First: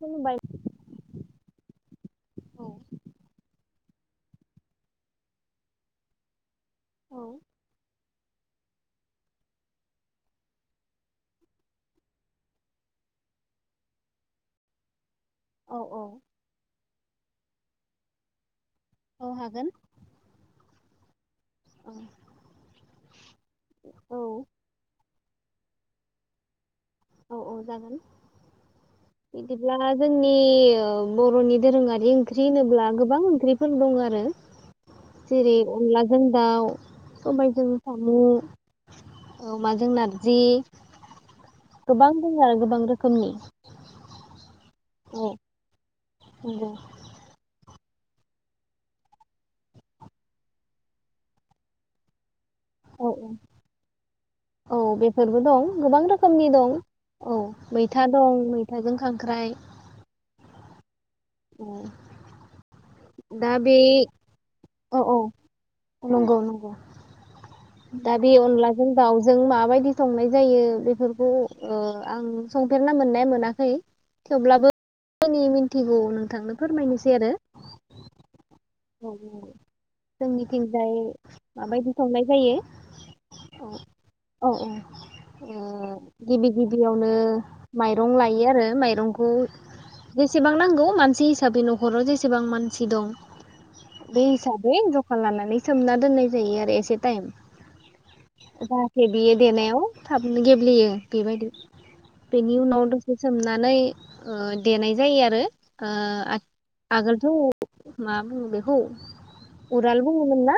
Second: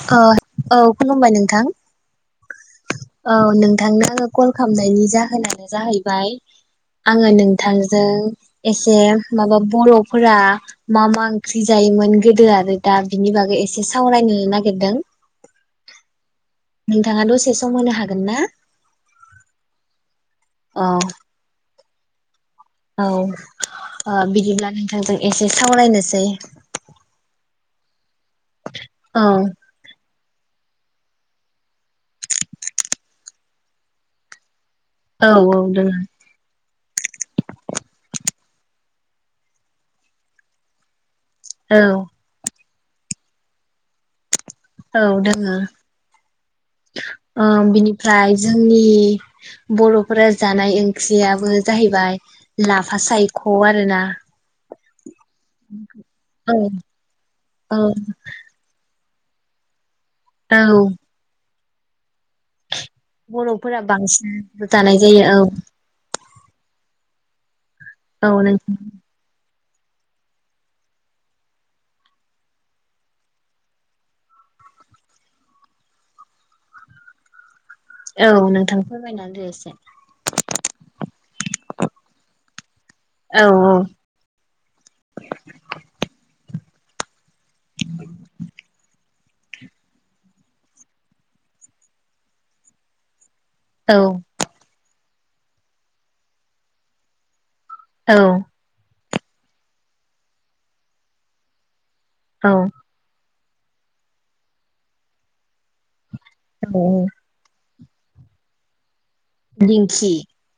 खुलुमबाय औ खुलुमबाय नोंथां औ औ नोंथांनो कल खालामनायनि जाहोनानो जाहैबाय औ आङो नोंथांजों एसे माबा बर'फोरा मा -मा ओंख्रि जायोमोन गोदो आरो दा बिनि बागै एसे सावरायनो नागिर दों। औ नोंथाङा द'से सम होनो हागोन ना? औ हागोन। औ। ओ। औ ओ बिदिब्ला नोंथांजों-' एसे सावरायनोसै। औ-औ जागोन। औ बिदिब्ला जो जोंनि ओ बर'नि दोरोङारि ओंख्रि होनोब्ला गोबां ओंख्रिफोर दं आरो। औ जेरै- दोङो अनलाजों दाउ, सबायजों साम' अमाजों नारजि, औ गोबां दंङ आरो गोबां रो खोमनि। औ दोङो। नंगौ ओ बिनि ओमफ्राय जोंनि बर'फोरा जानाय ओंख्रियाबो जाहैबाय लाफा औ औ सायख' आरोना। औ बे फोरबो दं गोबां रोखोमनि औ दं अ औ मैथा दं मैथाजों खां ख्राय। औ। उम। बर'फोरा बांसिन जानाय जायो औ। नंगौ नंगौ दा औ बे नोंथां अनलाजों दाउजों माबायदि संनाय जायो बेफोरखौ ओ आं संफेरना मोननाय मोनाखै थेवब्लाबो। [unintelligible] नि मिन्थिगौ नोंथांनो फोरमायनोसै आरो औ नों औ औ जोंनिथिंजाय माबायदि संनाय औ जायो औ औ औ ओ। गिबि गिबियावनो माइरं लायो आरो माइरंखौ जेसेबां नांगौ मानसि हिसाबै न'खराव जेसेबां मानसि दं। औ बे हिसाबै ज खा लानानै सोमना दोननाय जायो आरो एसे टाइम। औ। गेब्लेयो देनायाव थाबनो गेब्लेयो बेबायदि। औ बेनि उनाव द'से सोमनानै ओ देनाय जायो आरो ओ आ औ आगोलथ' मा बुङो बेखौ उराल दिंखि बुङोमोन ना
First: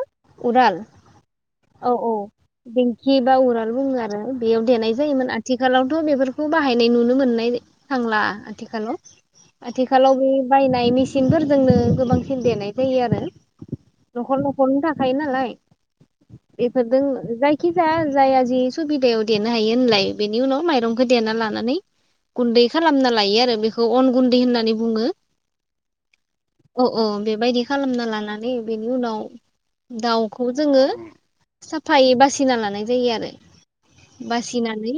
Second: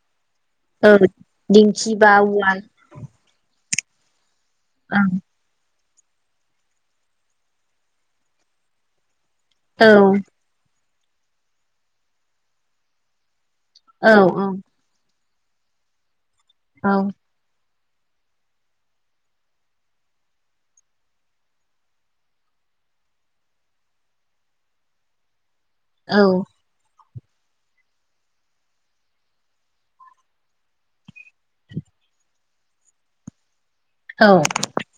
उराल औ औ दिंखि बा औ उवाल दिंखि दा उराल बुङो आरो बेयाव देनाय औ जायोमोन आथिखालाव थ' बेफोरखौ बाहायनाय नुनो मोननाय थांला आथिखालाव। औ आथिखालाव बे बायनाय मि सिनफोरजोंनो गोबांसिन देनाय जायो आरो औ न'खर औ न'खरैनो थाखायो नालाय। [inaudible] औ बेफोरजों जाय खिजाया जाया जि सुबिदायाव देनो हायो होनलाय बेनि उनाव माइरंखौ देना लानानै गुन्दै खालामना लायो आरो बेखौ अन गुन्दै होननानै बुङो। औ अ बेबायदि खालामना लानानै बेनि उनाव दाउखौ जोङो साफायै बासिना लानाय जायो आरो औ बासिनानै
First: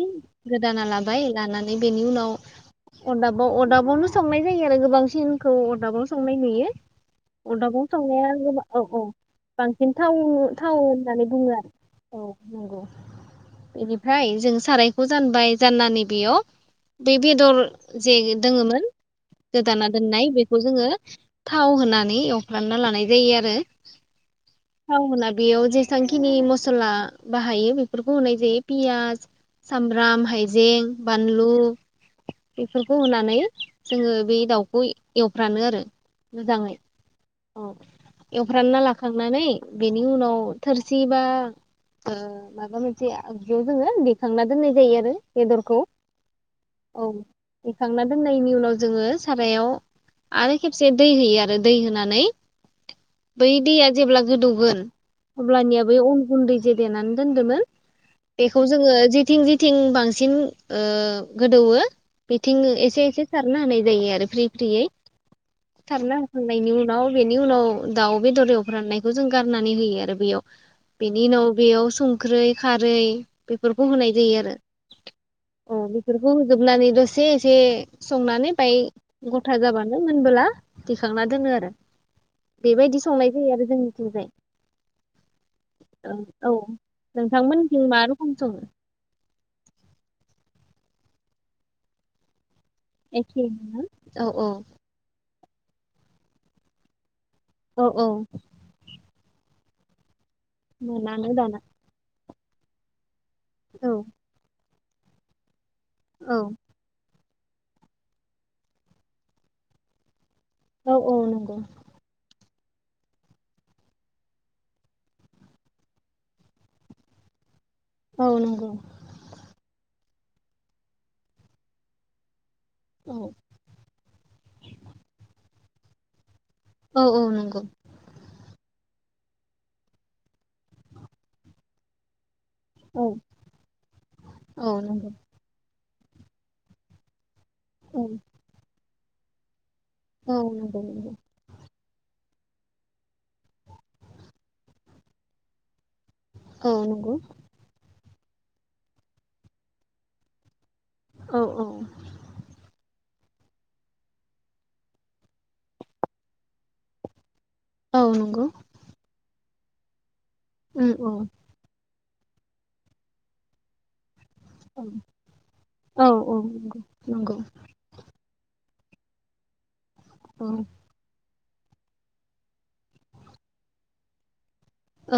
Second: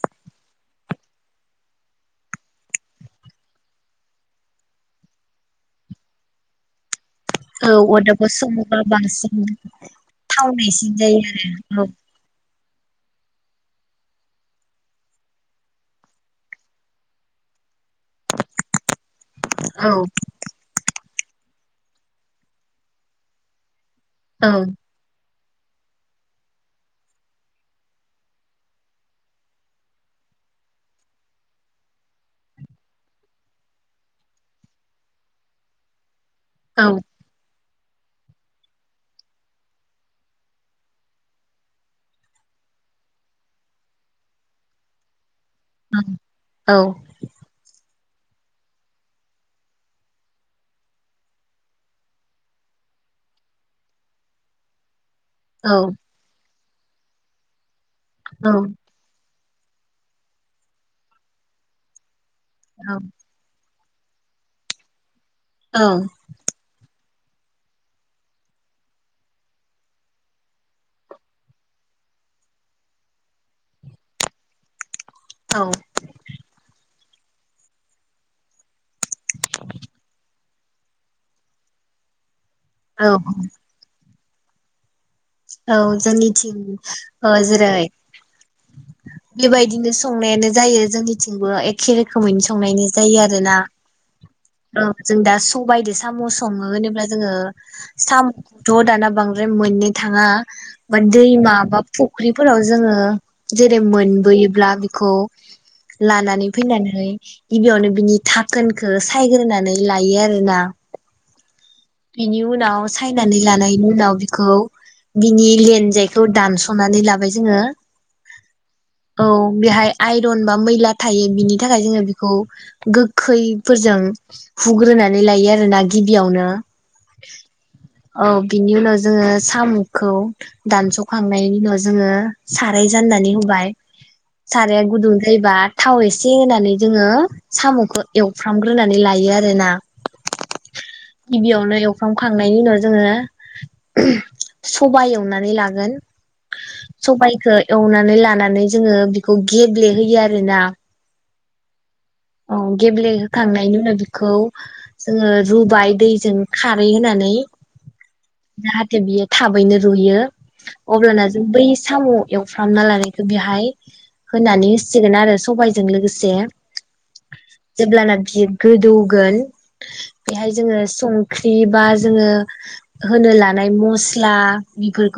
गोदाना लाबाय लानानै बेनि उनाव अरदाबाव अरदाबावनो संनाय जायो आरो गोबांसिनखौ अरदाबाव संनाय नुयो। अदाबाव अरदाबाव संनाया गोबां सङोबा औ औ बांसिन बांसिन थावौ थावौ थावनायसिन होननानै बुङो जायो आरो औ नंगौ बेनिफ्राय जों सारायखौ जानबाय जानना नै बेयाव बे बेदर जे दोङोमोन गोदाना औ दोननाय बेखौ जोङो थाव होना- नै एवफ्रामना लानाय जायो आरो औ औ बेयाव जेसेबांखिनि मसला बाहायो बेफोरखौ होनाय जायो पियास सामब्राम हायजें बानलु बेफोरखौ होनानै जोङो बे दाउखौ एवफ्रानो आरो मोजाङै औ औ एवफ्रानना लाखांनानै बेनि उनाव थोरसि बा अ माबा मोनसे आगजुयाव जोङो देखांना दोननाय जायो आरो बेदरखौ औ खांना दोननायनि उनाव जोङो सारायाव आरो खेबसे दै होयो आरो दै होनानै बै दैया जेब्ला गोदौगोन अब्लानिया बै अन गुन्दै देनानै दोनदोंमोन बेखौ जोङो जेथिं जि थिं बांसिन ओ गोदौवो बिथिं एसे एसे सारना होनाय दै आरो फ्रि फ्रियै औ थारला बेनि उनाव बेनि उनाव दाउ बेदर एवफ्रामनायखौ जों गारनानै होयो आरो बेयाव बेनि उनाव बेयाव संख्रै खारै बेफोरखौ होनाय जायो आरो अ बेफोरखौ होजोबनानै दसे एसे एसे संनानै बाय गथा जाबानो मोनबोला खांना दोनो आरो बेबायदि औ संनाय जायो आरो जोंनिथिंजाय औ जोंनिथिं ओ जेरै नोंथांमोननिथिं मा रोखोम सङो बेबायदिनो संनायानो जायो जोंनि जोंबो एखे रोखोमैनो संनायनि जायो आरोना एखेयैनो ना? औ औ जों दा स सबायदो साम' सङो होनोब्ला जोङो औ औ सामथ' दाना बांद्राय बे मोननो थाङा बद मोनानो दाना दैमाबा फु फुख्रिफोराव जोङो जेरै औ मोनबोयोब्ला गु औ लानानै फैनानै गिबियावनो बिनि थाखोनखौ सायग्रोनानै लायो आरो। औ औ नंगौ। उनाव सायनानै लानायनि उनाव बिखौ बिनि लेनजायखौ दानस'नानै लाबाय जोङो। औ नंगौ औ बेहाय आइरन बा मैला थायो बिनि थाखाय जोङो बेखौ औ गोखैफोरजों हुग्रोनानै लायो आरो ना गिबियावनो औ औ नंगौ औ बिनि उनाव जों जोङो साम'खौ दानस'खांनायनि उनाव जोङो साराइ औ जाननानै होबाय औ साराया नंगौ गुदुं जायोबा थाव एसे होनानै जोङो औ साम'खौ एवफ्रामग्रोनानै ला हायो आरोना औ नंगौ नंगौ। खांनायनि उनाव जोङो सबाय एवनानै लागोन औ नंगौ सबायखो एवनानै ला लानानै जोङो बेखौ गेब्लेहोयो आरोना औ औ औ गेब्लेहोखांनायनि उनाव बेखौ जोङो रुबाय दैजों खारै होनानै औ नंगौ जाहाथे बियो थाब यैनो रुइयो उम अब्लाना जों बै साम' एवफ्रामना लानायखौ बेहाय होनानै औ होसिगोन आरो सबायजों औ लोगोसे औ नंगौ नंगौ जेब्लाना बियो गोदौ गोन औ बेहाय जोङो सं ख्रि बा जोङो होनो लानाय मस्ला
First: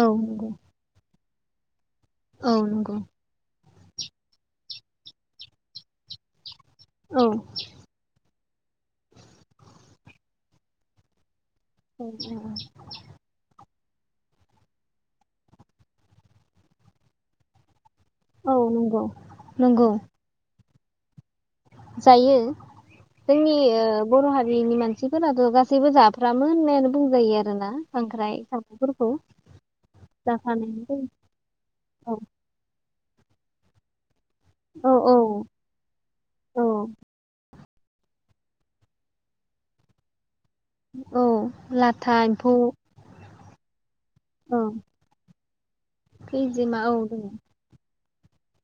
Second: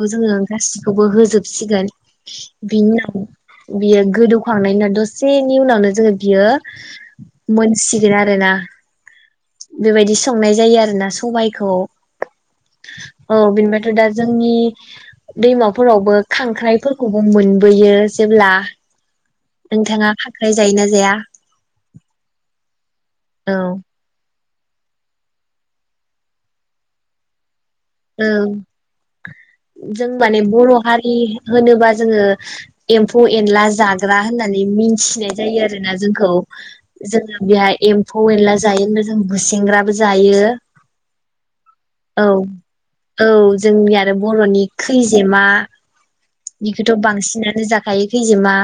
औ जोङो नंगौ गासिखौबो होजोब सिगोन औ नंगौ बिनि [inaudible] बियो गोदौखांनायनि उनाव दसेनि उनावनो जोङो बियो औ मोनसिगोन आरोना बेबायदि संनाय जायो आरोना सबाय [inaudible] आरो दा जोंनि दैमाफोरावबो खांख्राइफोरखौबो मोनबोयो जेब्ला औ नंगौ नंगौ नोंथाङा खांख्राय जायोना जाया? जायो जोंनि औ ओ बर' हारि नि मानसिफोराथ' गासैबो जाफ्रामो होननायानो बुंजायो आरो ना औ जों माने बर' जाफानाय हारि होनोबा औ जोङो एम्फौ एनला जा ग्रा होननानै औ औ मिथिनाय जायो आरोना जोंखौ औ जोङो बेहाय एम्फौ एनला जायो होनबा जों गुसेंग्राबो जायो औ लाथा औ एम्फौ औ जोंनि आरो औ बर'नि खैजिमा औ खैजेमानिखौथ' दङ बांसिनानो जा खायो खैजेमा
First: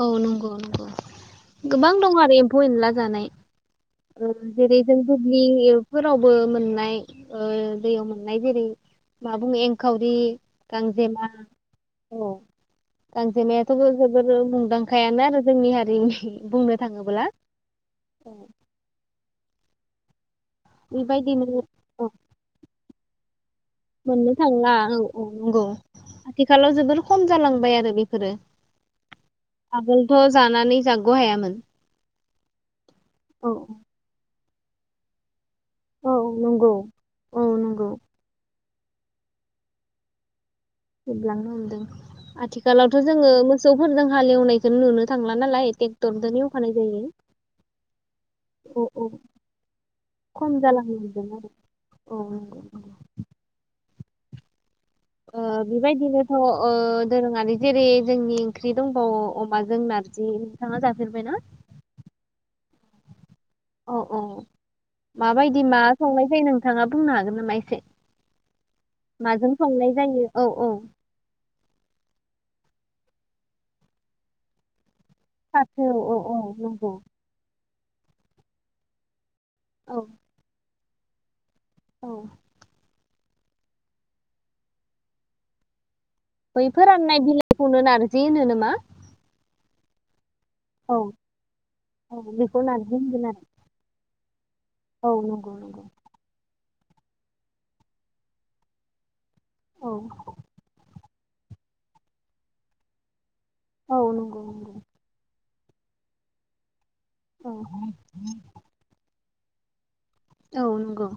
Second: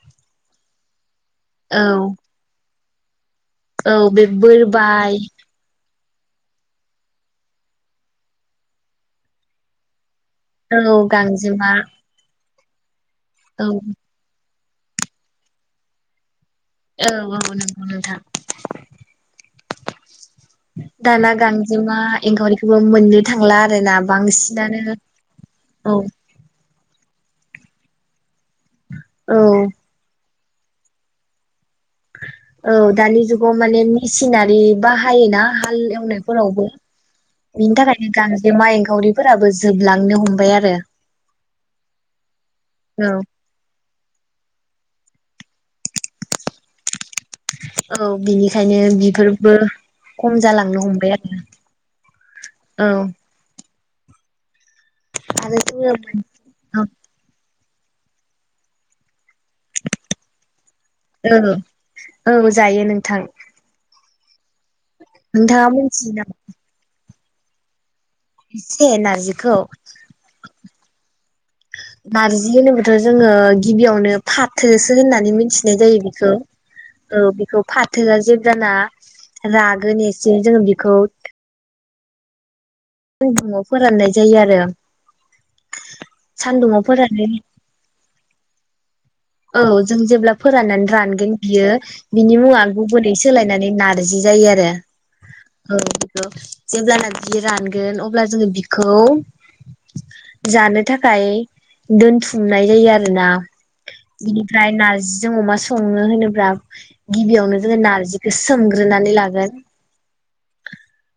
औ नंगौ नंगौ औ गोबां दं आरो एम्फौ एनला जानाय। औ बे ओ जेरै जों बोरबाय दुब्लि फोरावबो मोननाय ओ दैयाव मोननाय जेरै मा बुङो एंखावरि औ गांजेमा। औ गांजेमायाथ' औ जोबोरो मुं दांखायानो आरो जोंनि हारिनि। बुंनो औ थाङोब्ला औ नोंगौ नोंथां। औ दाना बेबायदिनो गांजेमा औ एंखावरिखौबो मोननो थांला आरोना मोननो थांला बांसिनानो औ औ नंगौ औ आथिखालाव जोबोर खम जालांबाय आरो बेफोरो। औ आगोलथ' जानानै जाग' हायामोन। औ दानि औ जुगाव माने मिसिना [unintelligible] बाहायोना हाल औ एनायफोरावबो नंगौ औ बिनि नंगौ थाखायनो गांजेमा एं खावरिफोराबो जोबलांनो हमबाय आरो जोबलांनो हमदों आथिखालावथ' औ जोङो मोसौफोरजों हालेवनायखौनो नुनो थांला नालाय टेक्टरदों एवखानाय जायो औ बिनिखायनो बिफोरबो खम जालांनो हमबाय आरो औ नंगौ औ। ओ आरो जोङो बेबायदिनोथ' ओ दोरोङारि जेरै जोंनि ओंख्रि दंबावो अमाजों नारजि थाङा जाफेरबाय ना? औ औ जायो नोंथां। औ औ माबायदि नोंथाङा मा मिथियो संनाय नामा जायो नोंथाङा बुंनो हागोन? नामा एसे एसे [inaudible] माजों नारजिखौ संनाय जायो औ औ नारजि होनोबथ' जोङो गिबियावनो फाथो होननानै मिथिनाय फाथो जायो औ बिखौ औ नंगौ ओ बिखौ फाथोआ जेबजाना औ रागोन एसे जोङो [unintelligible] औ सानदुंआव फोराननाय जायो आरो सान्दुङाव बैफोर राननाय फोरानो बिलाइखौनो नारजि होनो नामा? औ जों जेब्ला फोराननानै औ रानगोन बियो औ बिनि बेखौ मुङा नारजि गुबुनै होनगोन आरो सोलायनानै नारजि जायो आरो औ नंगौ औ नंगौ बेखौ जेब्लाना बि रानगोन अब्ला जोङो बिखौ औ [inaudible] जानो थाखाय दोनथुमनाय जायो आरोना औ नंगौ बिनिफ्राय नंगौ नारजिजों अमा स संनो होनोब्ला औ गिबियावनो जोङो नारजिखौ सोमग्रोनानै लागोन गोन औ नंगौ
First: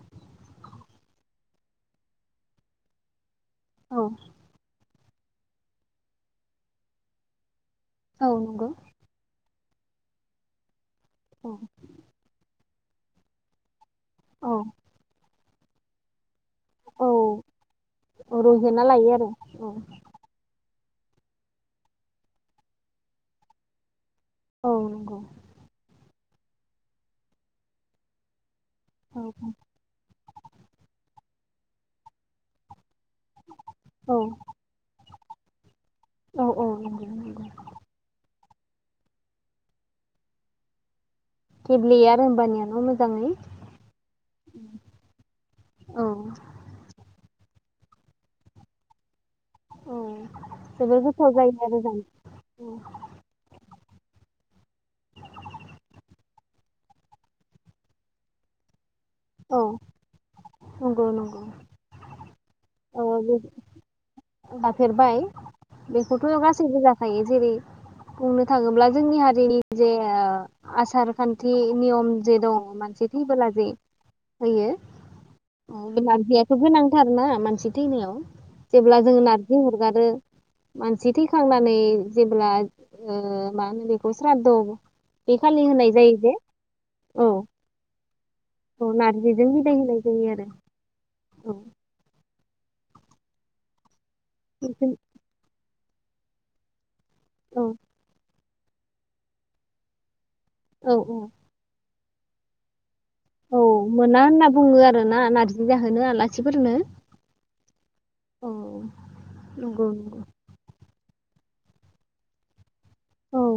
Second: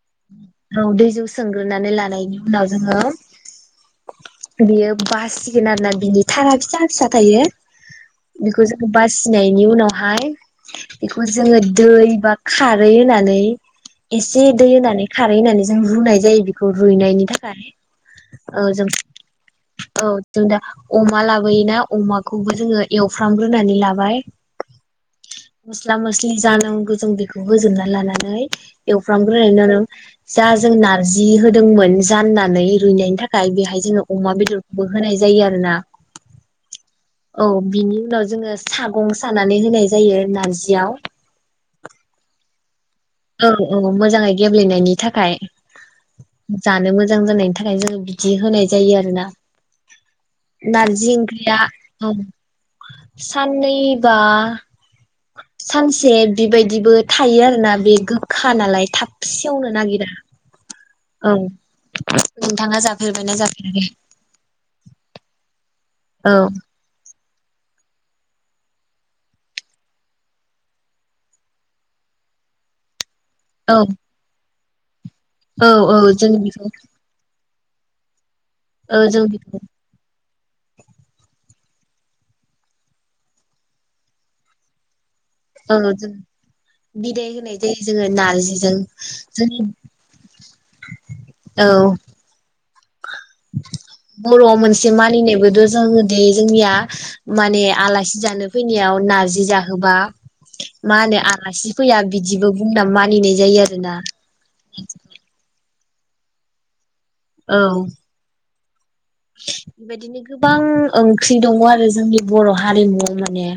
औ दै जौ सोंग्रोनानै लानायनि उनाव जोङो औ बियो बासिगोन आरोना बिनि थारा फिसा फिसा थायो औ बेखौ नंगौ जा बासिनाय नि उनावहाय बेखौ औ जोङो दै बा खारोै होननानै इसि दै होनानै खारै होना नै जों रुनाय जायो बि औ रुइनायनि थाखाय औ रुइहोना जों लायो आरो औ जों दा अमा लाबोयोना अमाखौबो जोङो एवफ्रामग्रोनानै लाबाय औ नंगौ जि जानांगौ जों बेखौ होजोबना लानानै औ एवफ्राग्रोना नो आरो जा जों नारजि होदोंमोन जाननानै रुइनाय नि थाखाय बेहाय जोङो औ अमा बेदरखौबो होनाय जायो जायो आरो ना औ औ नंगौ नंगौ औ बिनि उनाव जोङो सागं सानानै होनाय जायो नारजियाव। केेबलिया आरो होमबानियानो मो औ औ मोजाङै गेब्लेनायनि थाखाय औ जानो मोजां जानाय थाखाय जोङो बिदि होनाय जायो आरोना। औ जोबोर नारजि गोथाव जायो ओंख्रिया आरो औ जानो औ साननैबा सानसे बेबायदिबो थायो आरोना बे गोखा नालाय थाब औ सेवनो नागिरा नंगौ औ नंगौ नोंथाङा ओ बे जाफेरबायना जाफेराखै? जाफेरबाय बेखौथ' औ गासैबो जाखायो। जेरै बुंनो थाङोब्ला जोंनि हारिनि जे ओ आसार खान्थि नियम जे दङ मोनसे थैबोला जे औ होयो औ ओम औ बे जों नारजियाथ' बेखौ गोनांथारना मान सि थैनायाव जेब्ला औ जोङो जों नारजि बेखौ अरगारो मानसि थैखांना नै जेब्ला ओ मा होनो बेखौ स्राद्ध बे खालि औ होनाय जों जायो जे औ बिदाय होनाय जायो जोङो ना औ नारजिजों बिदाय होनाय जायो आरो औ। बर'आव मोनसे मानिनायबो दो जोङो दे जोंनिया माने औ आलासि जानो फैनायाव नारजि जाहोबा मा औ होनो औ आलासि फैया बिदिबो बुं नाम औ मोना होनना बुङो आरो ना नारजि जा होनो आलासिफोरनो। औ। औ। नंगौ बेबायदिनो नंगौ गोबां ओंख्रि दङ' आरो जोंनि बर'हारि हारिमुआव औ माने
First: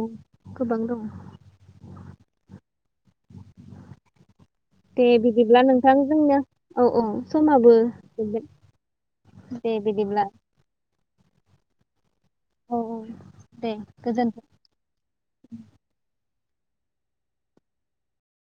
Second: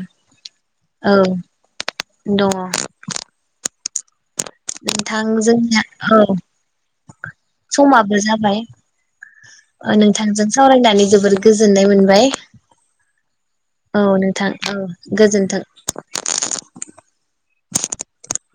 गोबां दं औ दङ' दे नोंथां बिदिब्ला जोंनिया औ नोंथांजोंनो औ औ समाबो जोबगोन दे बिदिब्ला। जोबोद गोजोननाय मोनबाय। औ औ दे औ गोजोन नोंथां औ गोजोनथों।